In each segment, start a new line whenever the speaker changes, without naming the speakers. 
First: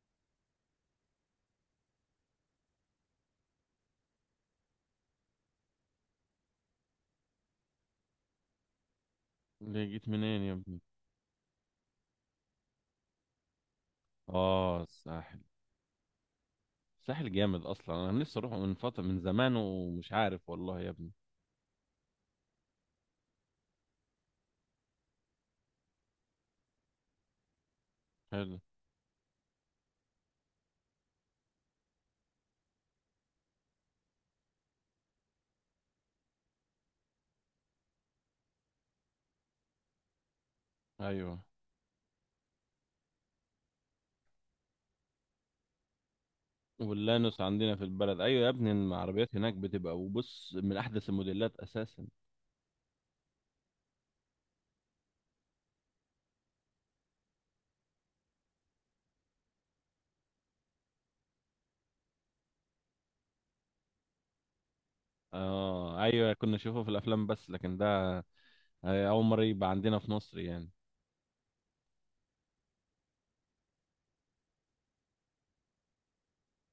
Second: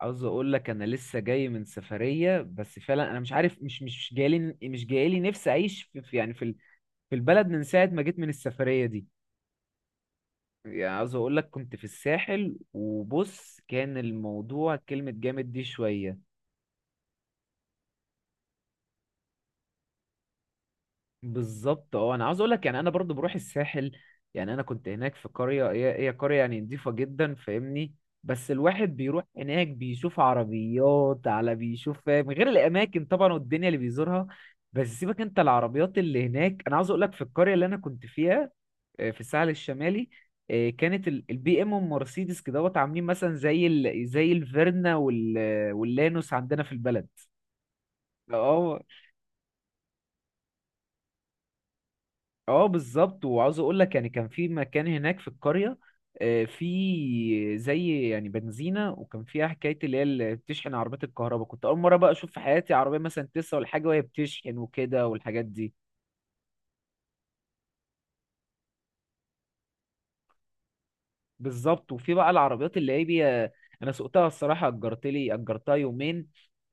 عاوز اقول لك انا لسه جاي من سفريه، بس فعلا انا مش عارف، مش مش مش جايلي مش جايلي نفسي اعيش في البلد من ساعه ما جيت من السفريه دي.
اللي جيت منين يا ابني؟
يعني عاوز اقول لك، كنت في الساحل وبص كان الموضوع
اه،
كلمه
الساحل.
جامد دي شويه.
الساحل جامد اصلا، انا نفسي اروح من فتره، من زمان، ومش عارف والله يا ابني.
بالظبط، اه انا عاوز اقول لك يعني انا برضو بروح الساحل. يعني انا كنت هناك في قريه، هي قريه يعني نضيفه جدا، فاهمني. بس
حلو.
الواحد بيروح هناك بيشوف عربيات على بيشوف، فاهم، غير الاماكن طبعا والدنيا اللي بيزورها. بس سيبك انت العربيات اللي هناك، انا عاوز اقول لك في القريه اللي انا كنت فيها. آه، في الساحل الشمالي. آه، كانت
ايوه،
البي ام والمرسيدس كدهوت عاملين مثلا زي الفيرنا واللانوس عندنا في البلد.
واللانوس عندنا في البلد، ايوه يا ابني،
اه
العربيات هناك بتبقى وبص، من احدث الموديلات اساسا.
اه بالظبط، وعاوز اقول لك يعني كان في مكان هناك في القريه. آه، في زي يعني بنزينه، وكان فيها حكايه اللي هي اللي بتشحن عربيات الكهرباء. كنت اول مره بقى اشوف في حياتي عربيه مثلا تسعة ولا حاجه وهي بتشحن وكده والحاجات دي.
اه، ايوه، كنا نشوفها في الافلام بس، لكن ده اول مره يبقى عندنا في مصر يعني.
بالظبط، وفي بقى العربيات اللي هي انا سوقتها الصراحه، اجرت لي اجرتها يومين.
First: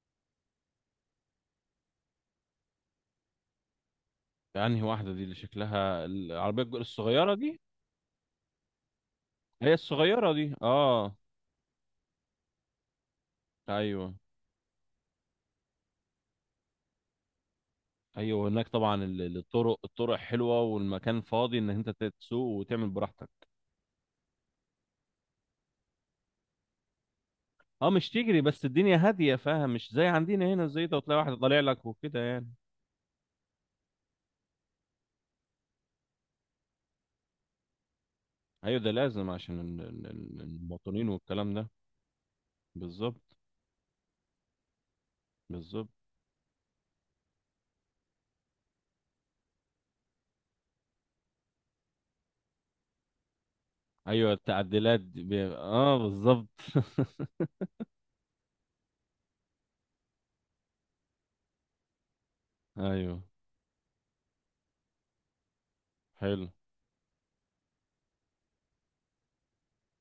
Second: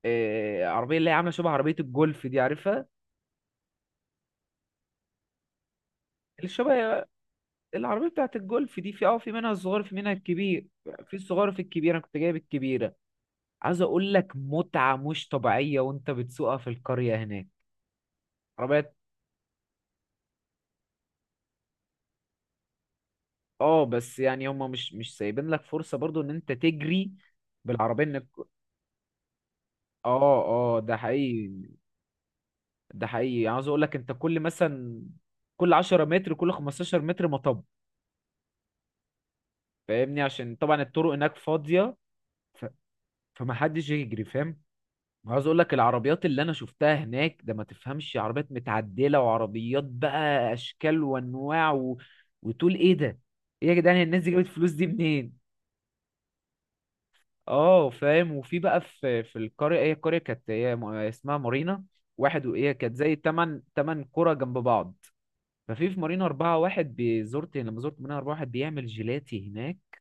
آه، عربيه اللي هي عامله شبه عربيه الجولف دي، عارفها.
انهي واحده دي، اللي شكلها
اللي
العربيه
شبه
الصغيره دي؟
العربيه بتاعت الجولف دي، في اه في منها
هي
الصغير في منها
الصغيره دي،
الكبير. في
اه.
الصغير في الكبير، انا كنت جايب الكبيره. عايز اقول
ايوه،
لك متعة مش طبيعية وانت بتسوقها في القرية هناك.
ايوه. هناك
عربيات،
طبعا الطرق حلوه، والمكان فاضي ان انت تسوق وتعمل براحتك.
اه بس يعني هما مش سايبين لك فرصة برضو ان انت تجري
اه،
بالعربية
مش
انك.
تجري، بس الدنيا هاديه، فاهم؟ مش زي
اه
عندنا هنا،
اه
زي
ده
ده وتلاقي واحد طالع
حقيقي.
لك وكده يعني.
ده حقيقي يعني عايز اقول لك انت، كل مثلا كل 10 متر كل 15 متر مطب.
ايوه، ده لازم عشان
فاهمني عشان طبعا
المواطنين
الطرق هناك
والكلام ده.
فاضية، ف...
بالظبط،
فمحدش يجري، فاهم. عاوز اقول لك
بالظبط.
العربيات اللي انا شفتها هناك، ده ما تفهمش عربيات متعدله وعربيات بقى، اشكال وانواع وتقول ايه ده، ايه يا جدعان الناس دي
ايوه،
جابت الفلوس دي
التعديلات دي
منين.
بي... اه بالظبط.
اه فاهم، وفي بقى في القريه، هي القريه كانت هي اسمها مارينا واحد، وهي كانت زي
ايوه،
تمن قرى جنب بعض. ففي مارينا
حلو.
أربعة، واحد بزرت لما زرت مارينا أربعة، واحد بيعمل جيلاتي هناك.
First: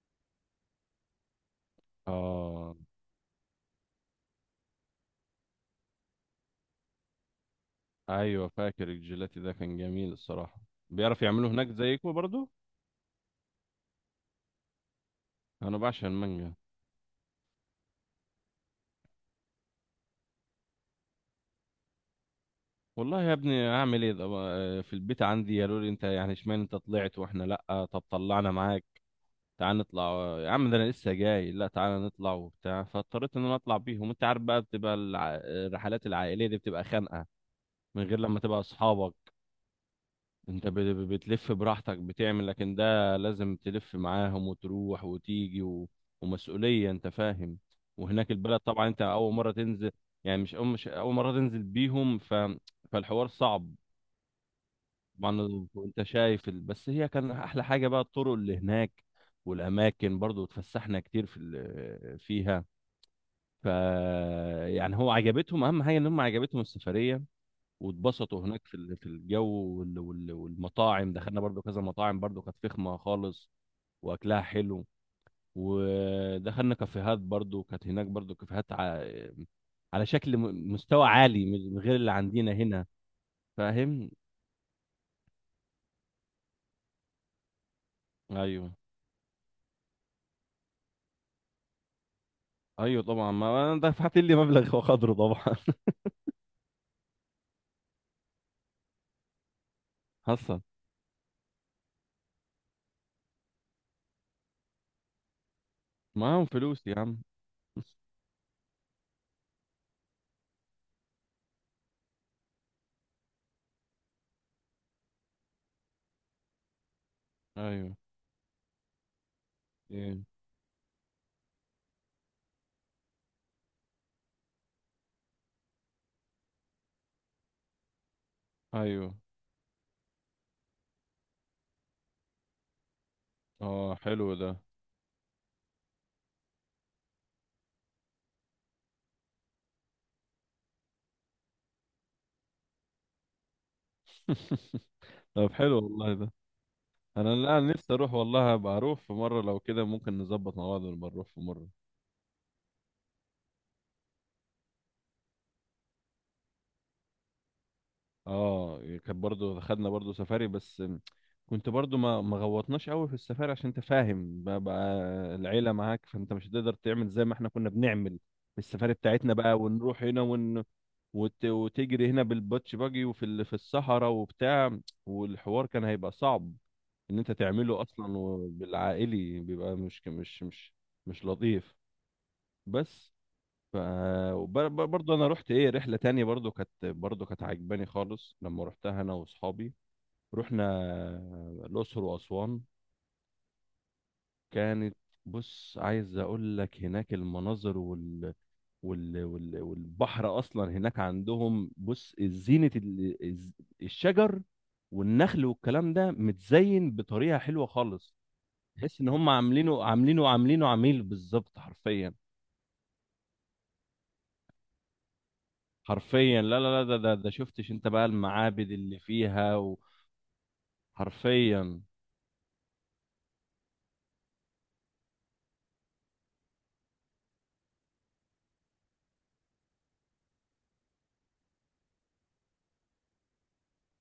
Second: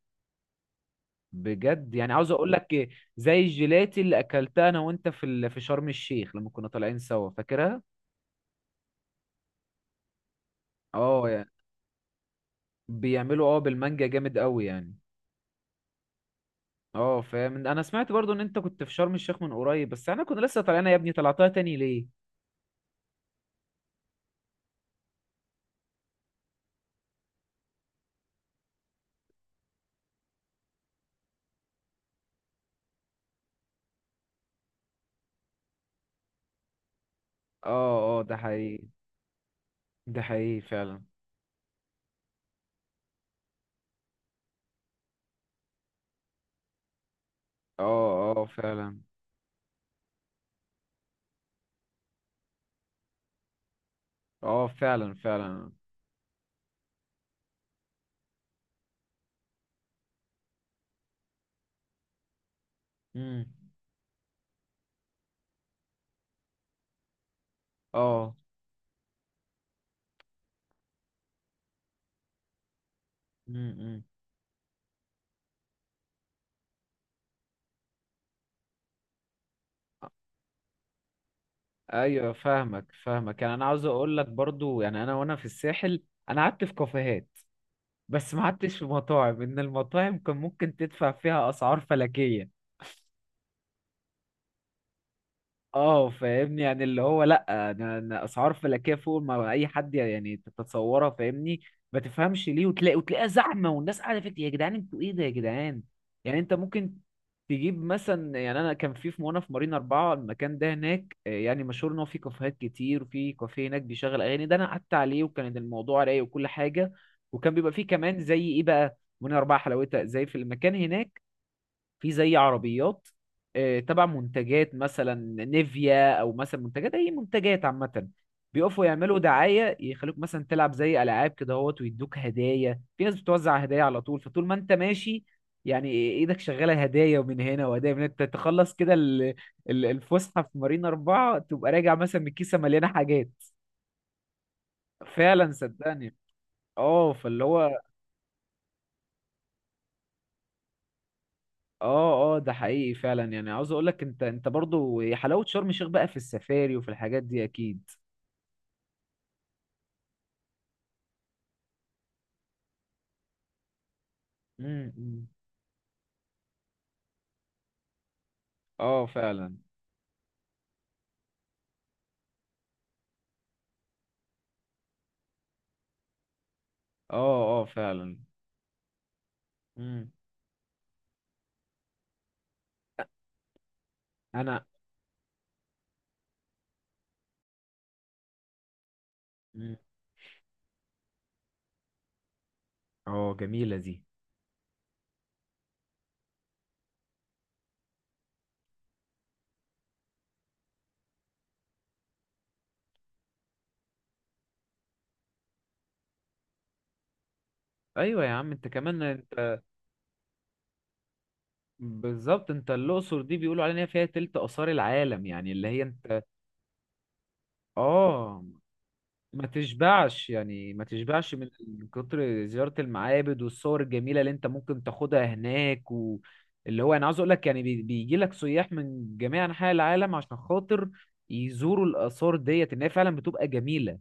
بجد يعني عاوز اقول
اه،
لك، زي الجيلاتي اللي اكلتها انا وانت في في شرم الشيخ لما كنا طالعين سوا، فاكرها.
ايوه، فاكر الجيلاتي ده، كان جميل الصراحه. بيعرف
اه
يعملوه هناك زيكم برضو.
بيعملوا اه بالمانجا جامد قوي يعني.
انا بعشق المانجا.
اه فاهم، انا سمعت برضو ان انت كنت في شرم الشيخ من قريب، بس انا كنت لسه طالعنا، يا ابني طلعتها تاني ليه؟
والله يا ابني، اعمل ايه ده بقى؟ في البيت عندي قالوا لي: انت يعني اشمعنى انت طلعت واحنا لا؟ طب طلعنا معاك، تعال نطلع. آه يا عم، ده انا لسه جاي، لا تعال نطلع وبتاع. فاضطريت ان انا اطلع بيهم. انت عارف بقى، بتبقى الرحلات العائليه دي بتبقى خانقه، من
اه
غير
اه ده
لما تبقى
حقيقي.
اصحابك
ده حقيقي
انت
فعلا.
بتلف براحتك بتعمل. لكن ده لازم تلف معاهم وتروح وتيجي و... ومسؤوليه، انت فاهم.
اه
وهناك
اه
البلد طبعا،
فعلا.
انت اول مره تنزل، يعني مش اول مره تنزل بيهم، فالحوار صعب
اه فعلا
طبعا.
فعلا.
انت شايف بس هي كان احلى حاجه بقى الطرق اللي هناك، والاماكن برضو اتفسحنا كتير فيها،
امم.
ف يعني هو عجبتهم، اهم حاجه ان هم عجبتهم السفريه،
اه
واتبسطوا هناك في الجو، والمطاعم دخلنا برضو كذا مطاعم، برضو كانت فخمه خالص
امم.
واكلها حلو. ودخلنا كافيهات برضو، كانت هناك برضو كافيهات على شكل مستوى عالي، من غير اللي
ايوه
عندنا
فاهمك
هنا،
فاهمك، يعني انا عاوز
فاهم.
اقول لك برضو يعني انا وانا في الساحل. انا قعدت في كافيهات، بس ما
ايوه،
قعدتش في مطاعم، ان المطاعم كان ممكن تدفع فيها اسعار فلكية.
ايوه طبعا، ما انا دفعت لي مبلغ وقدره طبعا.
اه فاهمني يعني اللي هو، لا أنا اسعار فلكيه فوق ما اي حد يعني
حصل،
تتصورها، فاهمني. ما تفهمش ليه، وتلاقي وتلاقيها زحمه والناس قاعده فيك، يا جدعان انتوا ايه ده، يا جدعان. يعني
معاهم
انت
فلوس
ممكن
يا عم.
تجيب مثلا، يعني انا كان في وانا في مارينا اربعه، المكان ده هناك آه، يعني مشهور ان هو في كافيهات كتير، وفي كافيه هناك بيشغل اغاني، ده انا قعدت عليه وكان الموضوع رايق وكل حاجه. وكان بيبقى فيه
ايوه
كمان زي ايه بقى، مارينا اربعه حلاوتها
إيه.
زي في المكان هناك. في زي عربيات آه، تبع منتجات مثلا نيفيا، او مثلا منتجات اي منتجات عامه. بيقفوا
ايوه،
يعملوا دعايه يخلوك مثلا تلعب زي العاب كده اهوت، ويدوك هدايا، في ناس بتوزع هدايا
اه
على طول،
حلو
فطول
ده.
ما انت ماشي. يعني ايدك شغاله هدايا ومن هنا، وهدايا من هنا، انت تخلص كده الفسحه في مارينا اربعه تبقى راجع مثلا من كيسه مليانه حاجات. فعلا
طب حلو والله
صدقني.
ده،
اه
انا
فاللي
لا، أنا
هو.
نفسي اروح والله، ابقى اروح في مره، لو كده ممكن نظبط مع بعض ونبقى نروح في مره.
اه اه ده حقيقي فعلا، يعني عاوز اقول لك انت برضو، هي حلاوة شرم الشيخ بقى في السفاري وفي الحاجات دي اكيد.
اه، إيه، كانت برضو خدنا برضو سفاري بس، كنت برضو ما غوطناش قوي في السفاري، عشان انت فاهم بقى،
أمم.
العيله معاك، فانت مش هتقدر تعمل زي ما احنا كنا بنعمل في السفاري
اه
بتاعتنا
فعلا.
بقى، ونروح هنا وتجري هنا بالباتش باجي في الصحراء وبتاع، والحوار كان هيبقى صعب
اه
ان انت
اه
تعمله
فعلا.
اصلا، وبالعائلي بيبقى
امم.
مش لطيف. بس. ف
انا
برضه انا رحت ايه رحله تانية، برضه كانت عجباني خالص لما رحتها انا واصحابي.
أمم.
رحنا الاقصر واسوان،
اه جميلة دي.
كانت بص عايز اقول لك هناك المناظر، والبحر اصلا هناك عندهم، بص، زينة الشجر والنخل والكلام ده، متزين بطريقة حلوة خالص،
ايوه يا عم، انت
تحس
كمان
ان هم
انت.
عاملينه عميل بالظبط، حرفيا.
بالظبط، انت الاقصر دي بيقولوا علينا فيها تلت اثار العالم، يعني اللي هي انت.
حرفيا، لا، لا، لا، ده شفتش انت بقى
اه
المعابد اللي
ما
فيها؟
تشبعش يعني ما تشبعش من
وحرفيا،
كتر زيارة المعابد والصور الجميلة اللي انت ممكن تاخدها هناك، واللي هو انا عاوز اقول لك يعني بيجي لك سياح من جميع انحاء العالم عشان خاطر يزوروا الآثار ديت ان هي فعلا بتبقى جميلة.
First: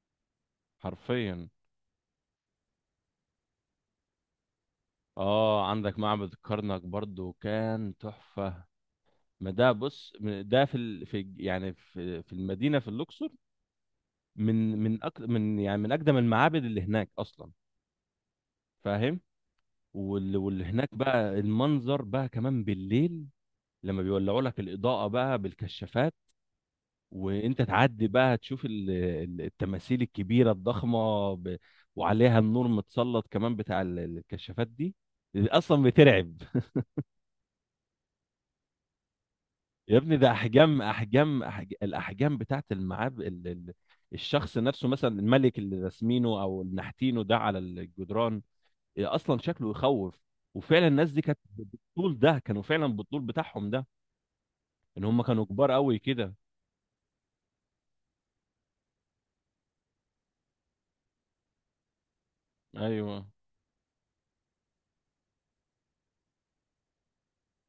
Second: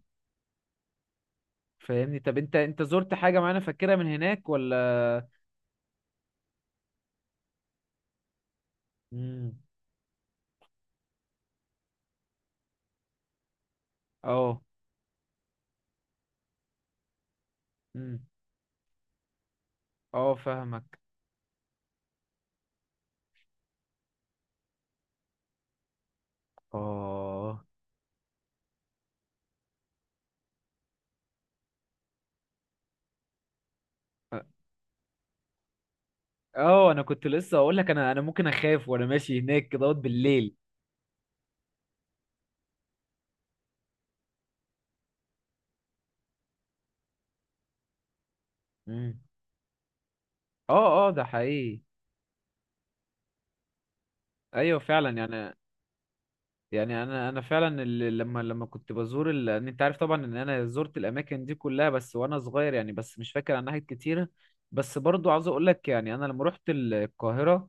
حرفيا.
فاهمني، طب انت زرت حاجة معينة فاكرها من هناك ولا؟
اه، عندك معبد الكرنك، برضو كان تحفة. ما
امم.
ده بص، ده في يعني في المدينه، في الاقصر،
اه
من من أك... من يعني من اقدم المعابد اللي هناك اصلا،
امم.
فاهم.
اه
واللي هناك
فاهمك.
بقى، المنظر بقى كمان بالليل لما بيولعوا لك الاضاءه بقى بالكشافات، وانت
اه
تعدي بقى تشوف التماثيل الكبيره الضخمه وعليها النور متسلط، كمان بتاع الكشافات دي، اصلا بترعب.
اه انا كنت لسه اقول لك، انا ممكن اخاف وانا ماشي هناك كده
يا ابني، ده
بالليل.
الاحجام بتاعت المعاب الشخص نفسه، مثلا الملك اللي راسمينه او اللي نحتينه ده على الجدران، إيه
امم.
اصلا شكله يخوف، وفعلا
اه اه
الناس دي
ده
كانت
حقيقي.
بالطول ده، كانوا فعلا بالطول بتاعهم ده،
ايوه
ان
فعلا
هم كانوا
يعني
كبار قوي كده.
يعني. انا فعلا لما كنت بزور إن انت عارف طبعا ان انا زرت الاماكن دي كلها بس وانا صغير، يعني
ايوه،
بس مش فاكر عن ناحية كتيرة. بس برضو عاوز اقول لك، يعني انا لما رحت القاهرة،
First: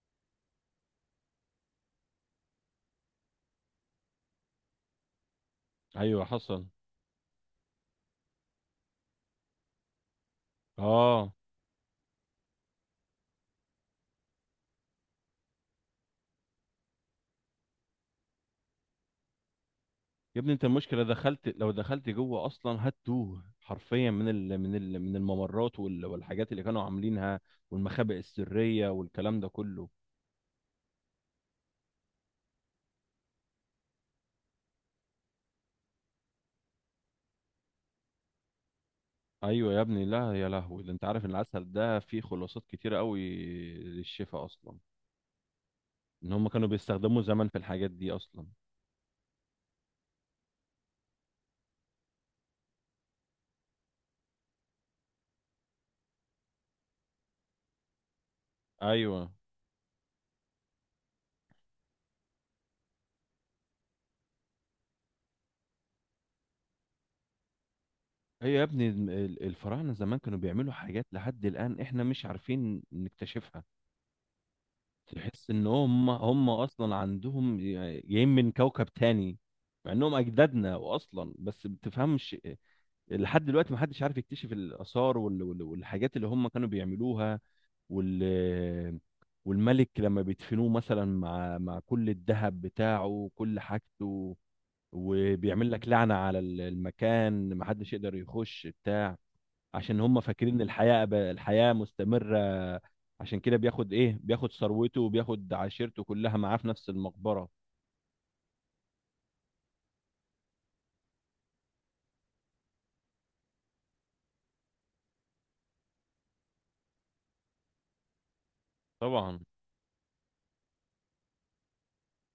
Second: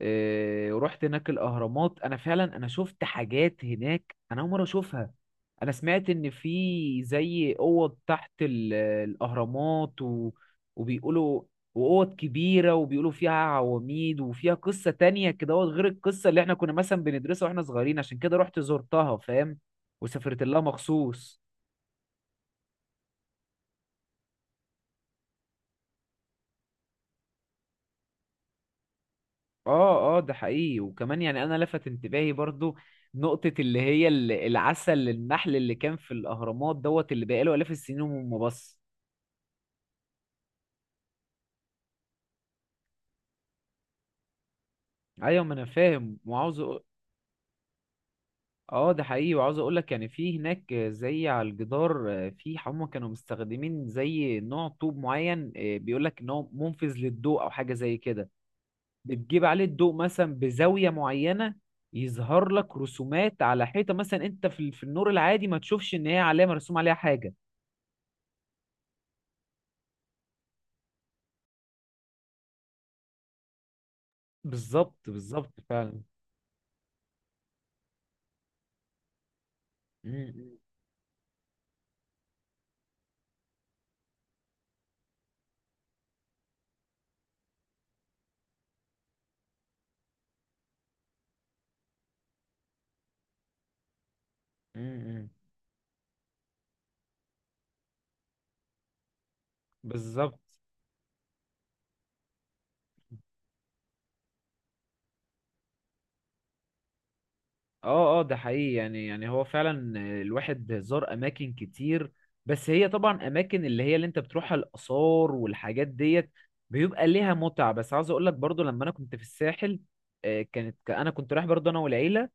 إيه، ورحت هناك الاهرامات، انا فعلا انا شفت حاجات هناك انا اول مره اشوفها. انا سمعت
ايوه،
ان في
حصل،
زي اوض تحت الاهرامات
اه.
وبيقولوا، واوض كبيره وبيقولوا فيها عواميد وفيها قصه تانية كده أهوت، غير القصه اللي احنا كنا مثلا بندرسها واحنا صغيرين عشان كده رحت زرتها، فاهم،
يا
وسافرت
ابني،
لها
انت المشكله
مخصوص.
دخلت، لو دخلت جوه اصلا هتوه حرفيا، من الممرات والحاجات اللي كانوا عاملينها، والمخابئ السريه والكلام ده كله.
اه اه ده حقيقي، وكمان يعني انا لفت انتباهي برضو نقطة اللي هي العسل النحل اللي كان في الاهرامات دوت اللي بقاله الاف السنين وما بص.
ايوه يا ابني، لا يا لهوي، ده انت عارف ان العسل ده فيه خلاصات كتيره قوي للشفاء اصلا،
ايوه ما انا فاهم،
ان هم
وعاوز
كانوا بيستخدموا زمان في الحاجات دي اصلا.
اه ده حقيقي، وعاوز اقول لك يعني في هناك زي على الجدار آه، في هم كانوا مستخدمين زي نوع طوب معين آه، بيقول لك ان هو منفذ للضوء او حاجة زي كده.
ايوه.
بتجيب عليه الضوء مثلا بزاوية معينة، يظهر لك رسومات على حيطة مثلا انت في في النور العادي ما تشوفش ان هي علامة مرسوم عليها حاجة.
هي يا ابني، الفراعنه زمان كانوا بيعملوا حاجات لحد الان احنا مش عارفين نكتشفها،
بالظبط بالظبط
تحس ان
فعلا.
هم اصلا عندهم جايين من كوكب تاني، مع انهم
مم،
اجدادنا واصلا، بس بتفهمش. لحد دلوقتي ما حدش عارف يكتشف الاثار والحاجات اللي هم كانوا بيعملوها، وال والملك لما بيدفنوه مثلا مع كل الذهب بتاعه وكل حاجته،
مم، مم.
وبيعمل لك لعنة على المكان، محدش يقدر يخش بتاع، عشان هم
بالظبط.
فاكرين ان الحياة الحياة مستمرة، عشان كده بياخد ايه، بياخد ثروته، وبياخد عشيرته كلها معاه في نفس المقبرة.
اه اه ده حقيقي، يعني يعني هو فعلا الواحد زار اماكن كتير. بس هي طبعا اماكن اللي هي اللي انت بتروحها الاثار والحاجات ديت بيبقى ليها متعه، بس عاوز اقول لك برضو لما انا كنت في
طبعا.
الساحل. آه، كانت انا كنت رايح برضو انا والعيله،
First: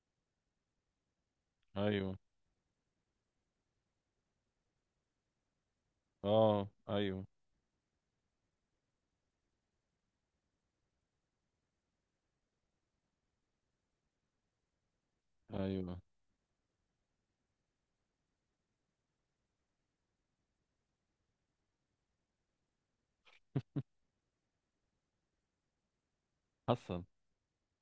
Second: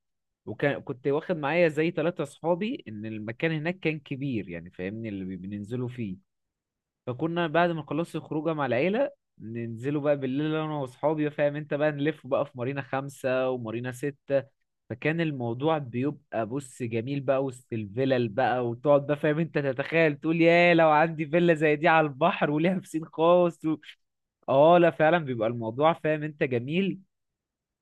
وكان كنت واخد معايا زي
ايوه،
ثلاثة اصحابي، ان المكان هناك كان كبير يعني فاهمني اللي بننزلوا فيه.
اه، ايوه،
فكنا بعد ما خلصت الخروجه مع العيله، ننزلوا بقى بالليل انا واصحابي، فاهم انت بقى نلف بقى في مارينا خمسة ومارينا ستة. فكان الموضوع
ايوه،
بيبقى بص جميل بقى وسط الفلل بقى وتقعد بقى، فاهم انت تتخيل تقول يا لو عندي فيلا زي دي على البحر وليها بسين خاص و... اه لا فعلا بيبقى الموضوع فاهم انت جميل.
حصل،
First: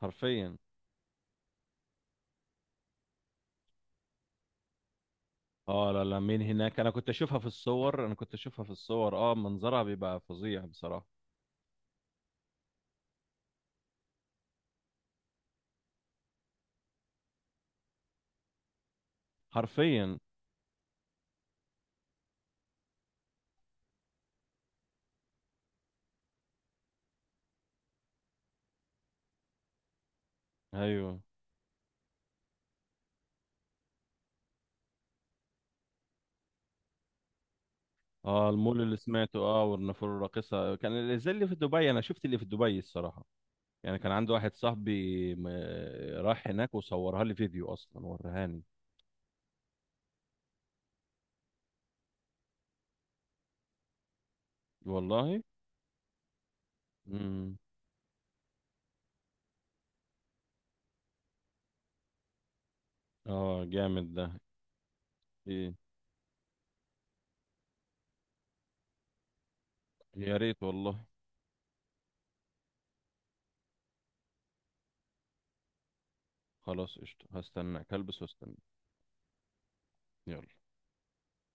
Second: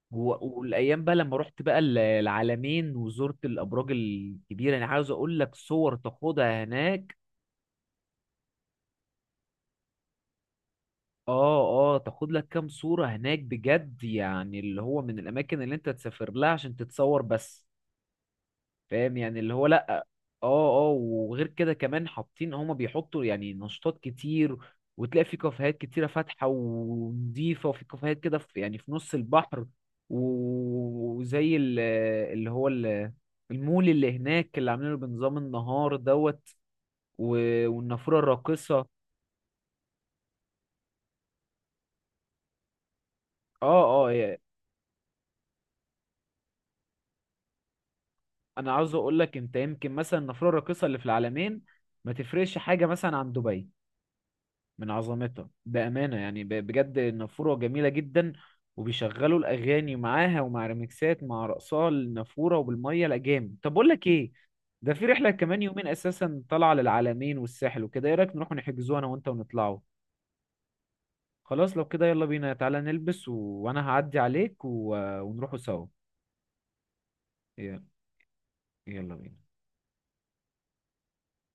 حرفيا.
والايام بقى لما رحت بقى العلمين، وزرت الابراج الكبيره، يعني عاوز اقول لك
اه،
صور
لا، لا، مين
تاخدها
هناك، انا كنت
هناك.
اشوفها في الصور، انا كنت اشوفها في الصور، اه منظرها بيبقى فظيع بصراحة،
اه اه تاخد لك كام صورة هناك بجد، يعني اللي هو من الأماكن اللي أنت تسافر لها عشان تتصور بس، فاهم، يعني اللي هو لأ.
حرفيا.
اه اه وغير كده كمان حاطين هما بيحطوا يعني نشاطات كتير. وتلاقي في كافيهات كتيرة فاتحة ونضيفة، وفي كافيهات كده في يعني في نص البحر، و-
ايوه،
وزي ال- اللي هو المول اللي هناك اللي عاملينه بنظام النهار دوت، والنافورة
اه المول
الراقصة.
اللي سمعته، والنافوره الراقصه، كان اللي زي اللي في دبي. انا شفت اللي في دبي الصراحه، يعني
اه
كان عندي
اه
واحد صاحبي راح هناك وصورها لي فيديو اصلا ورهاني
انا عاوز اقول لك انت يمكن مثلا النافوره الراقصه اللي في العالمين ما تفرقش حاجه مثلا عن دبي، من
والله.
عظمتها بامانه يعني، بجد النافوره
امم.
جميله جدا. وبيشغلوا الاغاني معاها ومع ريمكسات مع رقصها النافوره وبالميه، لا جامد،
اه
طب اقول
جامد
لك
ده.
ايه؟ ده في رحله كمان
ايه،
يومين اساسا طالعه للعالمين والساحل وكده، ايه رايك نروح نحجزوها انا وانت ونطلعوا.
يا ريت والله.
خلاص لو كده يلا بينا، تعالى نلبس و... وانا هعدي عليك و... ونروحوا سوا.
خلاص قشطه،
يلا.
هستناك، هلبس واستنى.
يلا بينا.
يلا.